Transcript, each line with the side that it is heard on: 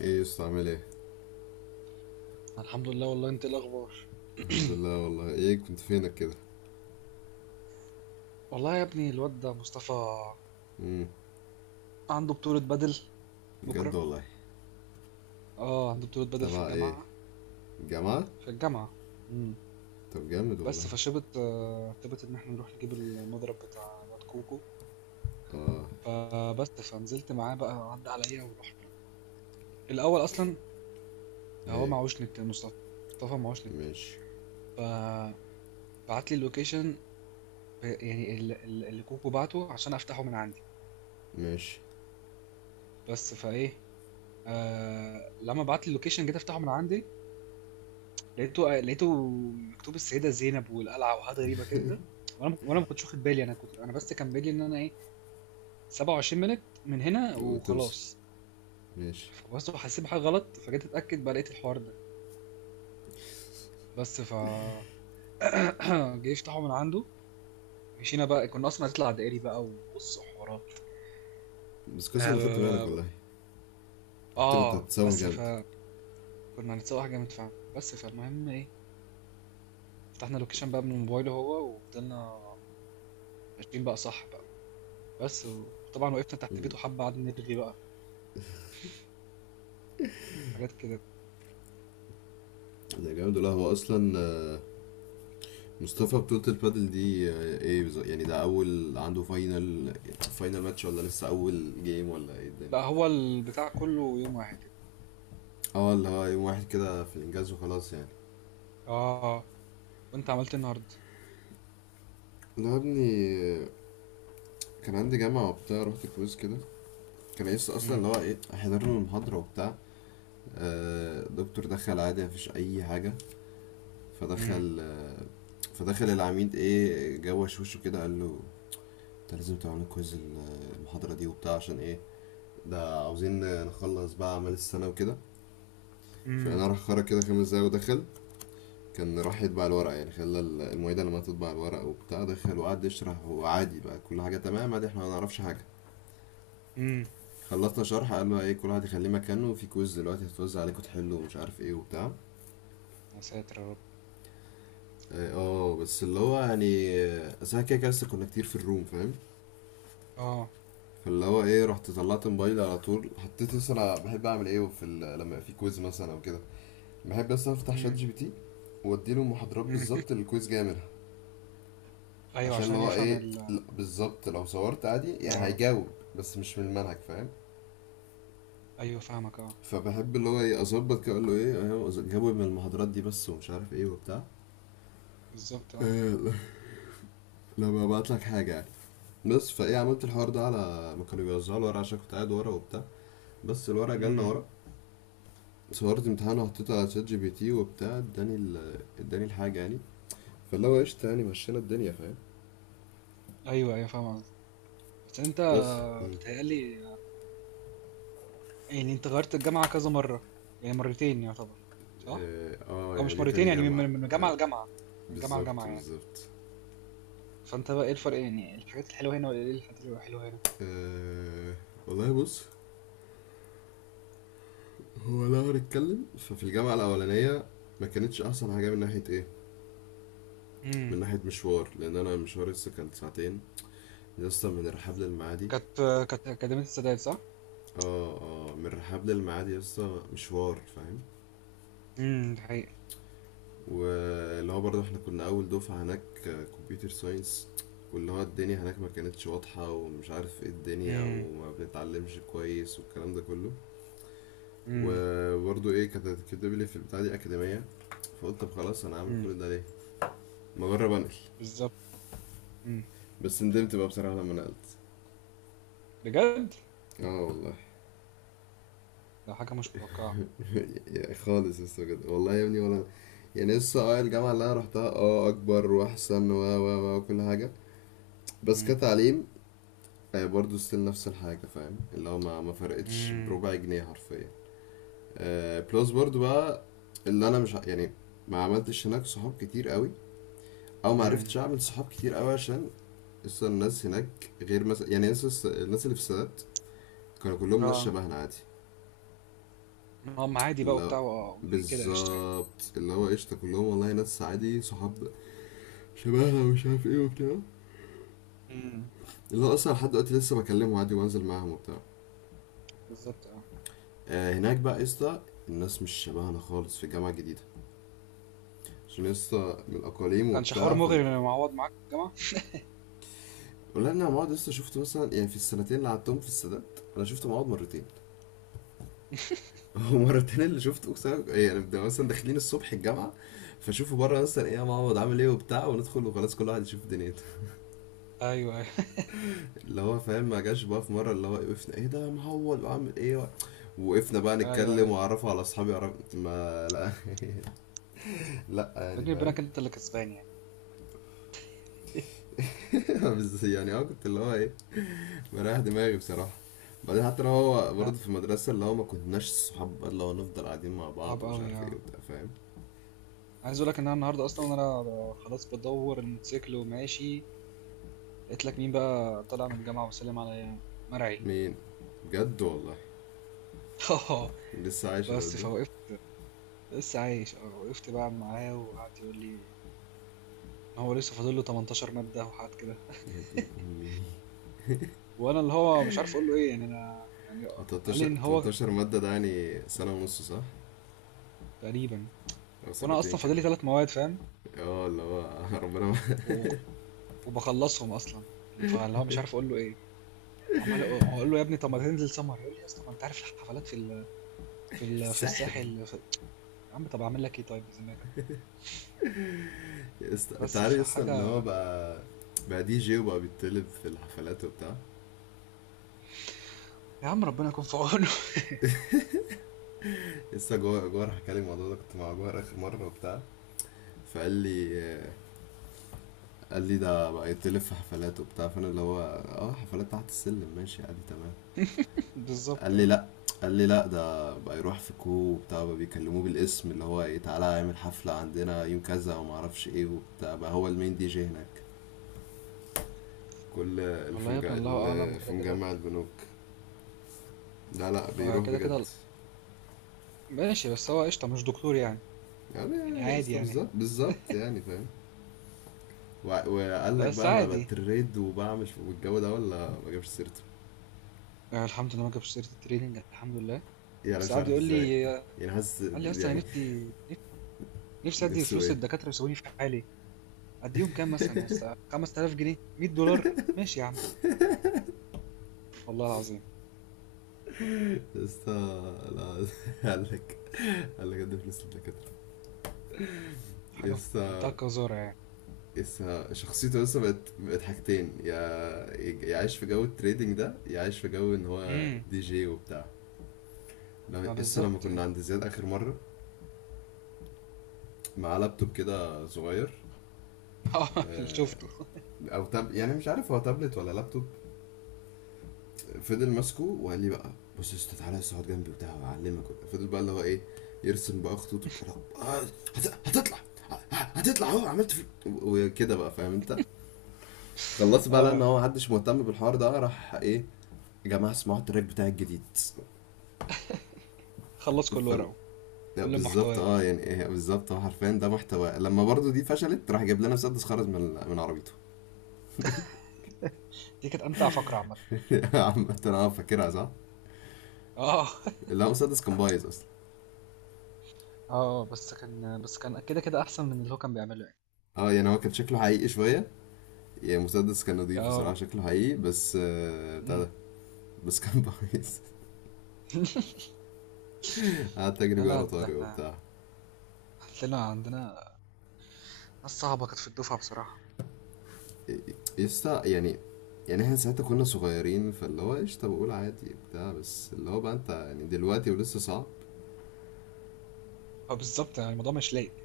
left: ايه يا اسطى، عامل ايه؟
right: الحمد لله. والله انت ايه الاخبار؟
left: الحمد لله والله، ايه كنت فينك كده؟
right: والله يا ابني الواد ده مصطفى
left: امم
right: عنده بطولة بدل
left: بجد
right: بكرة.
left: والله.
right: اه، عنده بطولة بدل في
left: تبع ايه؟
right: الجامعة،
left: جامعة.
right: في الجامعة. امم
left: طب جامد والله.
right: بس فشبت شبت ان احنا نروح نجيب المضرب بتاع الواد كوكو،
left: اه.
right: فبس فنزلت معاه بقى، عدى عليا ورحنا. الاول اصلا هو
left: ايه؟
right: معهوش نت مصطفى. مصطفى معهوش نت،
left: ماشي
right: فبعت لي اللوكيشن اللي كوكو بعته عشان افتحه من عندي.
left: ماشي
right: بس فايه، آه، لما بعت لي اللوكيشن جيت افتحه من عندي، لقيته مكتوب السيدة زينب والقلعة وحاجات غريبة كده. وانا ما كنتش واخد بالي، انا كنت، انا بس كان بالي ان انا ايه، 27 مينت من هنا
left: وتوصل،
right: وخلاص.
left: ماشي.
right: فبس حسيت بحاجة غلط، فجيت اتأكد بقى لقيت الحوار ده. بس ف جه يفتحه من عنده، مشينا بقى. كنا اصلا هنطلع دائري بقى، وبص حوارات.
left: بس كويس انا خدت بالك
right: آه,
left: والله. انت كنت
right: اه
left: هتتسوح
right: بس
left: جامد.
right: فكنا هنتسوق حاجة جامد فعلا. بس فالمهم ايه، فتحنا اللوكيشن بقى من موبايله هو، وفضلنا ماشيين بقى، صح بقى. بس وطبعا وقفنا تحت بيته حبة، قعدنا نرغي بقى حاجات كده.
left: ده جامد، ولا هو اصلا مصطفى بطولة البادل دي، ايه بالظبط يعني؟ ده اول عنده فاينل ماتش، ولا لسه اول جيم، ولا ايه الدنيا؟
right: لا هو البتاع كله يوم واحد كده.
left: اه، اللي هو يوم واحد كده، في الانجاز وخلاص يعني.
right: اه. وانت عملت إيه النهارده؟
left: لا يا ابني، كان عندي جامعة وبتاع، رحت كويز كده. كان نفسي أصلا اللي
right: امم
left: هو إيه، أحضر له المحاضرة وبتاع. دكتور دخل عادي، مفيش أي حاجة.
right: امم
left: فدخل آه، فدخل العميد، إيه، جوش وشه كده، قال له: أنت لازم تعمل كويز المحاضرة دي وبتاع، عشان إيه؟ ده عاوزين نخلص بقى أعمال السنة وكده. فأنا
right: امم
left: راح خرج كده خمس دقايق ودخل. كان راح يطبع الورق، يعني خلى المعيدة لما تطبع الورق وبتاع. دخل وقعد يشرح، وعادي بقى كل حاجة تمام، عادي، احنا ما نعرفش حاجة.
right: امم
left: خلصنا شرح، قالوا: ايه، كل واحد يخليه مكانه، وفي كويز دلوقتي هتوزع عليكم تحلوا، ومش عارف ايه وبتاع.
right: يا ساتر يا رب.
left: اه، بس اللي هو يعني، أصل احنا كده كده لسه كنا كتير في الروم، فاهم؟
right: اه.
left: فاللي هو ايه، رحت طلعت موبايلي على طول، حطيت، بس انا بحب اعمل ايه في لما يبقى في كويز مثلا او كده. بحب بس افتح شات جي
right: امم
left: بي تي، واديله المحاضرات
right: امم
left: بالظبط اللي الكويز جاي منها.
right: ايوه،
left: عشان اللي
right: عشان
left: هو
right: يفهم
left: ايه،
right: ال…
left: لا، بالظبط، لو صورت عادي يعني
right: اه.
left: هيجاوب، بس مش من المنهج، فاهم.
right: ايوه فاهمك، اه.
left: فبحب اللي هو ايه، اظبط كده، اقول له ايه أهو، جاوب من المحاضرات دي بس، ومش عارف ايه وبتاع.
right: بالظبط، اه.
left: آه، لما ببعت لك حاجة يعني. بس فايه، عملت الحوار ده على ما كانوا بيوزعوا الورق، عشان كنت قاعد ورا وبتاع. بس الورق جالنا
right: امم
left: ورق، صورت امتحان وحطيته على شات جي بي تي وبتاع، اداني اداني الحاجة يعني. فاللي هو قشطة يعني، مشينا الدنيا فاهم.
right: ايوه ايوه فاهم قصدك. بس انت،
left: بس مم.
right: بتهيألي يعني انت غيرت الجامعه كذا مره، يعني مرتين يعتبر، صح؟
left: اه،
right: او
left: يعني
right: مش
left: دي
right: مرتين،
left: تاني
right: يعني من
left: جامعة
right: من من جامعه لجامعه، من جامعه
left: بالظبط
right: لجامعه يعني.
left: بالظبط.
right: فانت بقى ايه الفرق، يعني الحاجات الحلوه هنا ولا ايه الحاجات الحلوه هنا؟
left: آه والله، بص. هو لو هنتكلم، ففي الجامعة الأولانية ما كانتش أحسن حاجة من ناحية إيه؟
right: امم
left: من ناحية مشوار، لأن أنا مشواري لسه كان ساعتين. لسه من الرحاب للمعادي.
right: كانت، كانت أكاديمية السادات صح؟
left: اه. اه، من الرحاب للميعاد يا اسطى، مشوار فاهم.
right: ده حقيقي.
left: واللي هو برضه احنا كنا اول دفعة هناك، كمبيوتر ساينس. واللي هو الدنيا هناك ما كانتش واضحة، ومش عارف ايه الدنيا،
right: امم
left: وما بنتعلمش كويس، والكلام ده كله.
right: امم
left: وبرضه ايه، كانت كاتب لي في البتاع دي أكاديمية. فقلت طب خلاص، انا هعمل
right: امم
left: كل ده ليه؟ ما اجرب انقل.
right: بالظبط. امم
left: بس ندمت بقى بصراحة لما نقلت.
right: بجد؟
left: اه والله.
right: ده حاجة مش متوقعة.
left: خالص لسه، بجد والله يا ابني، ولا يعني لسه. اه، الجامعة اللي انا روحتها اه، اكبر واحسن، و و و وكل حاجة. بس
right: امم
left: كتعليم برضو ستيل نفس الحاجة، فاهم، اللي هو ما فرقتش
right: امم
left: بربع جنيه حرفيا. بلس برضو بقى، اللي انا مش يعني ما عملتش هناك صحاب كتير قوي، او ما عرفتش
right: امم
left: اعمل صحاب كتير قوي، عشان اصلا الناس هناك غير، مثلا يعني الناس الناس اللي في السادات كانوا كلهم ناس
right: اه،
left: شبهنا عادي.
right: هم عادي بقى
left: اللي هو
right: وبتاع و- كده قشطة يعني.
left: بالظبط، اللي هو قشطة كلهم والله، ناس عادي، صحاب شبهنا ومش عارف ايه وبتاع.
right: امم
left: اللي هو اصلا لحد دلوقتي لسه بكلمهم عادي وانزل معاهم وبتاع.
right: بالظبط، اه.
left: هناك بقى يا اسطى، الناس مش شبهنا خالص في الجامعه الجديده، عشان يا اسطى من الاقاليم
right: كانش حوار
left: وبتاع،
right: مغري ان معوض معاك في الجامعة؟
left: ولا انا مواد لسه شفت مثلا، يعني في السنتين اللي قعدتهم في السادات انا شفت مواد مرتين. ومرتين اللي شفته، اقسم بالله- يعني بنبقى مثلا داخلين الصبح الجامعه، فشوفوا بره مثلا: ايه يا معوض، عامل ايه وبتاع، وندخل، وخلاص كل واحد يشوف دنيته.
right: ايوه ايوه.
left: اللي هو فاهم، ما جاش بقى في مره اللي هو وقفنا: ايه ده يا معوض، وعامل ايه؟ وقفنا بقى
right: ايوه
left: نتكلم،
right: ايوه.
left: واعرفه على اصحابي، ما لا. لا يعني،
right: بيني
left: فاهم.
right: وبينك انت اللي كسبان يعني.
left: بس يعني اه، كنت اللي هو ايه، مريح دماغي بصراحة. بعدين حتى لو هو
right: انا،
left: برضه في المدرسة، اللي هو ما كناش صحاب بقى، اللي هو نفضل قاعدين مع
right: صعب
left: بعض، ومش
right: قوي،
left: عارف ايه
right: اه.
left: وبتاع، فاهم.
right: عايز اقول لك ان انا النهارده اصلا، وانا خلاص بدور الموتوسيكل وماشي، لقيت لك مين بقى طالع من الجامعة وسلم عليا؟ مرعي.
left: مين؟ بجد والله؟
right: آه،
left: لسه عايش الواد
right: بس
left: ده؟
right: فوقفت، لسه عايش اه. وقفت بقى معاه، وقعد يقول لي ان هو لسه فاضل له 18 مادة وحاجات كده.
left: يا دين امي.
right: وانا اللي هو مش عارف اقول له ايه، يعني انا يعني.
left: هو
right: قال لي
left: 18
right: ان هو
left: 18 مادة؟ ده يعني سنة ونص، صح؟
right: تقريبا.
left: أو
right: وانا
left: سنتين
right: اصلا فاضل لي
left: كمان.
right: 3 مواد فاهم،
left: اه، اللي هو ربنا معاك.
right: و- وبخلصهم اصلا. فاللي هو مش عارف اقول له ايه. وعمال اقول له يا ابني طب ما تنزل سمر، يقول لي يا اسطى ما انت عارف الحفلات في ال، في
left: في
right: ال، في
left: الساحل.
right: الساحل في… يا عم طب اعمل لك ايه طيب بذمتك؟
left: يا اسطى، انت
right: بس
left: عارف
right: في
left: لسه ان هو
right: حاجه.
left: بقى، بقى دي جي وبقى بيتطلب في الحفلات وبتاع.
right: يا عم ربنا يكون في عونه.
left: لسه جوه، جوه راح كلم الموضوع ده، كنت مع جوه آخر مرة وبتاع. فقال لي، قال لي: ده بقى يتلف في حفلات وبتاع، فانا اللي هو اه، حفلات تحت السلم، ماشي عادي تمام. قال
right: بالظبط،
left: لي
right: آه.
left: لا، قال لي لا، ده بقى يروح في كو وبتاع، بقى بيكلموه بالاسم، اللي هو ايه: تعالى اعمل حفلة عندنا يوم كذا، وما اعرفش ايه وبتاع، بقى هو المين دي جي هناك. كل اللي في
right: والله يا ابني الله اعلم
left: اللي في
right: كده كده.
left: مجمع البنوك. لا لا، بيروح
right: وكده
left: بجد.
right: كده ماشي. بس هو قشطة مش دكتور يعني،
left: يعني
right: يعني
left: يا
right: عادي
left: اسطى
right: يعني،
left: بالظبط بالظبط، يعني فاهم. وقال لك
right: بس
left: بقى انا
right: عادي.
left: بتريد وبعمل والجو ده، ولا ما جابش سيرته؟
right: الحمد لله ما جابش سيرة الtraining، الحمد لله.
left: يعني أنا
right: بس
left: مش
right: قعد
left: عارف
right: يقول لي،
left: ازاي، يعني حاسس
right: قال لي: "أصلًا أنا
left: يعني،
right: نفسي أدّي
left: نفسه
right: فلوس
left: ايه؟
right: للدكاترة ويسيبوني في حالي." أدّيهم كام مثلًا يا أسطى، 5000 جنيه، $100 ماشي يا عم، والله العظيم.
left: يسا، لا. قال لك قال لك قدم فلوس للدكاترة؟
right: حاجة في
left: يسا،
right: منتهى القذارة يعني.
left: يسا شخصيته، يسا بقت حاجتين يا، يعيش في جو التريدنج ده، يعيش في جو ان هو
right: إمم،
left: دي جي وبتاع.
right: ما
left: يسا لما
right: بالضبط
left: كنا
right: يعني.
left: عند زياد اخر مرة، معاه لابتوب كده صغير،
right: آه اللي
left: آه،
right: شُفته.
left: او تاب، يعني مش عارف هو تابلت ولا لابتوب. فضل ماسكه وقال لي بقى: بص يا اسطى، تعالى بس اقعد جنبي وبتاع وهعلمك. فضل بقى اللي هو ايه، يرسم بقى خطوط وبتاع. آه، هتطلع، هتطلع اهو، عملت في وكده بقى، فاهم انت. خلصت بقى لان
right: آه،
left: هو محدش مهتم بالحوار ده، راح ايه: يا جماعه اسمعوا التراك بتاع الجديد.
right: خلّص كل
left: فال-
right: ورقه،
left: لا
right: كل
left: بالظبط
right: محتواه.
left: اه، يعني ايه، بالظبط اه، حرفيا ده محتوى. لما برضو دي فشلت، راح جاب لنا مسدس، خرج من عربيته.
right: دي كانت أمتع فقرة عامةً.
left: عامة اه، فاكرها صح؟
right: آه.
left: لا، مسدس كان بايظ اصلا.
right: آه، بس كان، بس كان كده، كده أحسن من اللي هو كان بيعمله يعني.
left: اه، يعني هو كان شكله حقيقي شويه، يعني مسدس كان نضيف بصراحة،
right: آه.
left: شكله حقيقي بس، بتاع
right: إمم.
left: ده بس كان بايظ. قعدت أجري
right: لا،
left: بيه
right: لأ،
left: ورا
right: ده
left: طارق
right: إحنا
left: وبتاع.
right: عندنا ناس صعبة كانت في الدفعة بصراحة.
left: يسطا يعني، يعني احنا ساعتها كنا صغيرين، فاللي هو قشطة بقول عادي بتاع، بس اللي هو بقى انت يعني دلوقتي ولسه صعب.
right: ما بالضبط، يعني الموضوع مش لايق.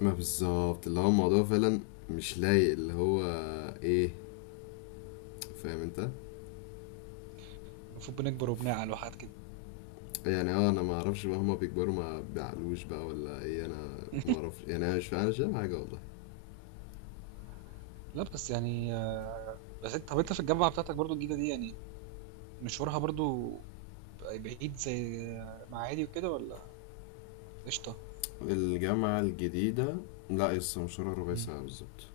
left: ما بالظبط، اللي هو الموضوع فعلا مش لايق، اللي هو ايه، فاهم انت.
right: المفروض بنكبر وبنعقل وحاجات كده.
left: يعني اه انا ما اعرفش بقى، هما بيكبروا ما بيعقلوش بقى ولا ايه، انا ما اعرفش، يعني انا مش فاهم، مش فاهم حاجة والله.
right: لأ، بس يعني بس أنت، طَب أنت في الجامعة بتاعتك برضه الجديدة دي، يعني مشوارها برضه بعيد زي آه، معادي وكده، والّا قشطة؟
left: الجامعة الجديدة، لا يسطا، مشوارها ربع
right: إمم.
left: ساعة بالظبط.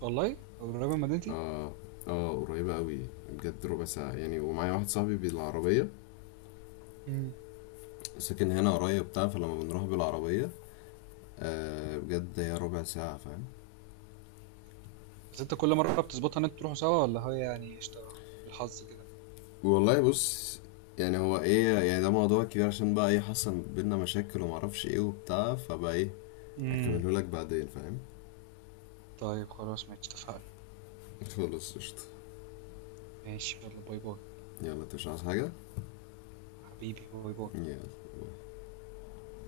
right: والله؟ قريبة من مدينتي؟
left: اه. اه، قريبة قوي، بجد ربع ساعة يعني. ومعايا واحد صاحبي بالعربية،
right: إمم.
left: ساكن هنا قريب بتاع فلما بنروح بالعربية بجد هي ربع ساعة، فاهم.
right: بس أنت كل مرة بتضبطها إن أنتوا تروحوا سوا، والّا هي يعني قشطة بالحظ كده؟
left: والله بص، يعني هو ايه يعني، ده موضوع كبير، عشان بقى ايه، حصل بينا مشاكل ومعرفش ايه وبتاع، فبقى ايه،
right: إمم.
left: اكمله لك بعدين، فاهم.
right: طيب خلاص ماشي، اتفقنا.
left: خلاص قشطة.
right: ماشي، يالّا باي، باي.
left: يلا، انت مش عايز حاجة؟
right: حبيبي، باي، باي.
left: يلا.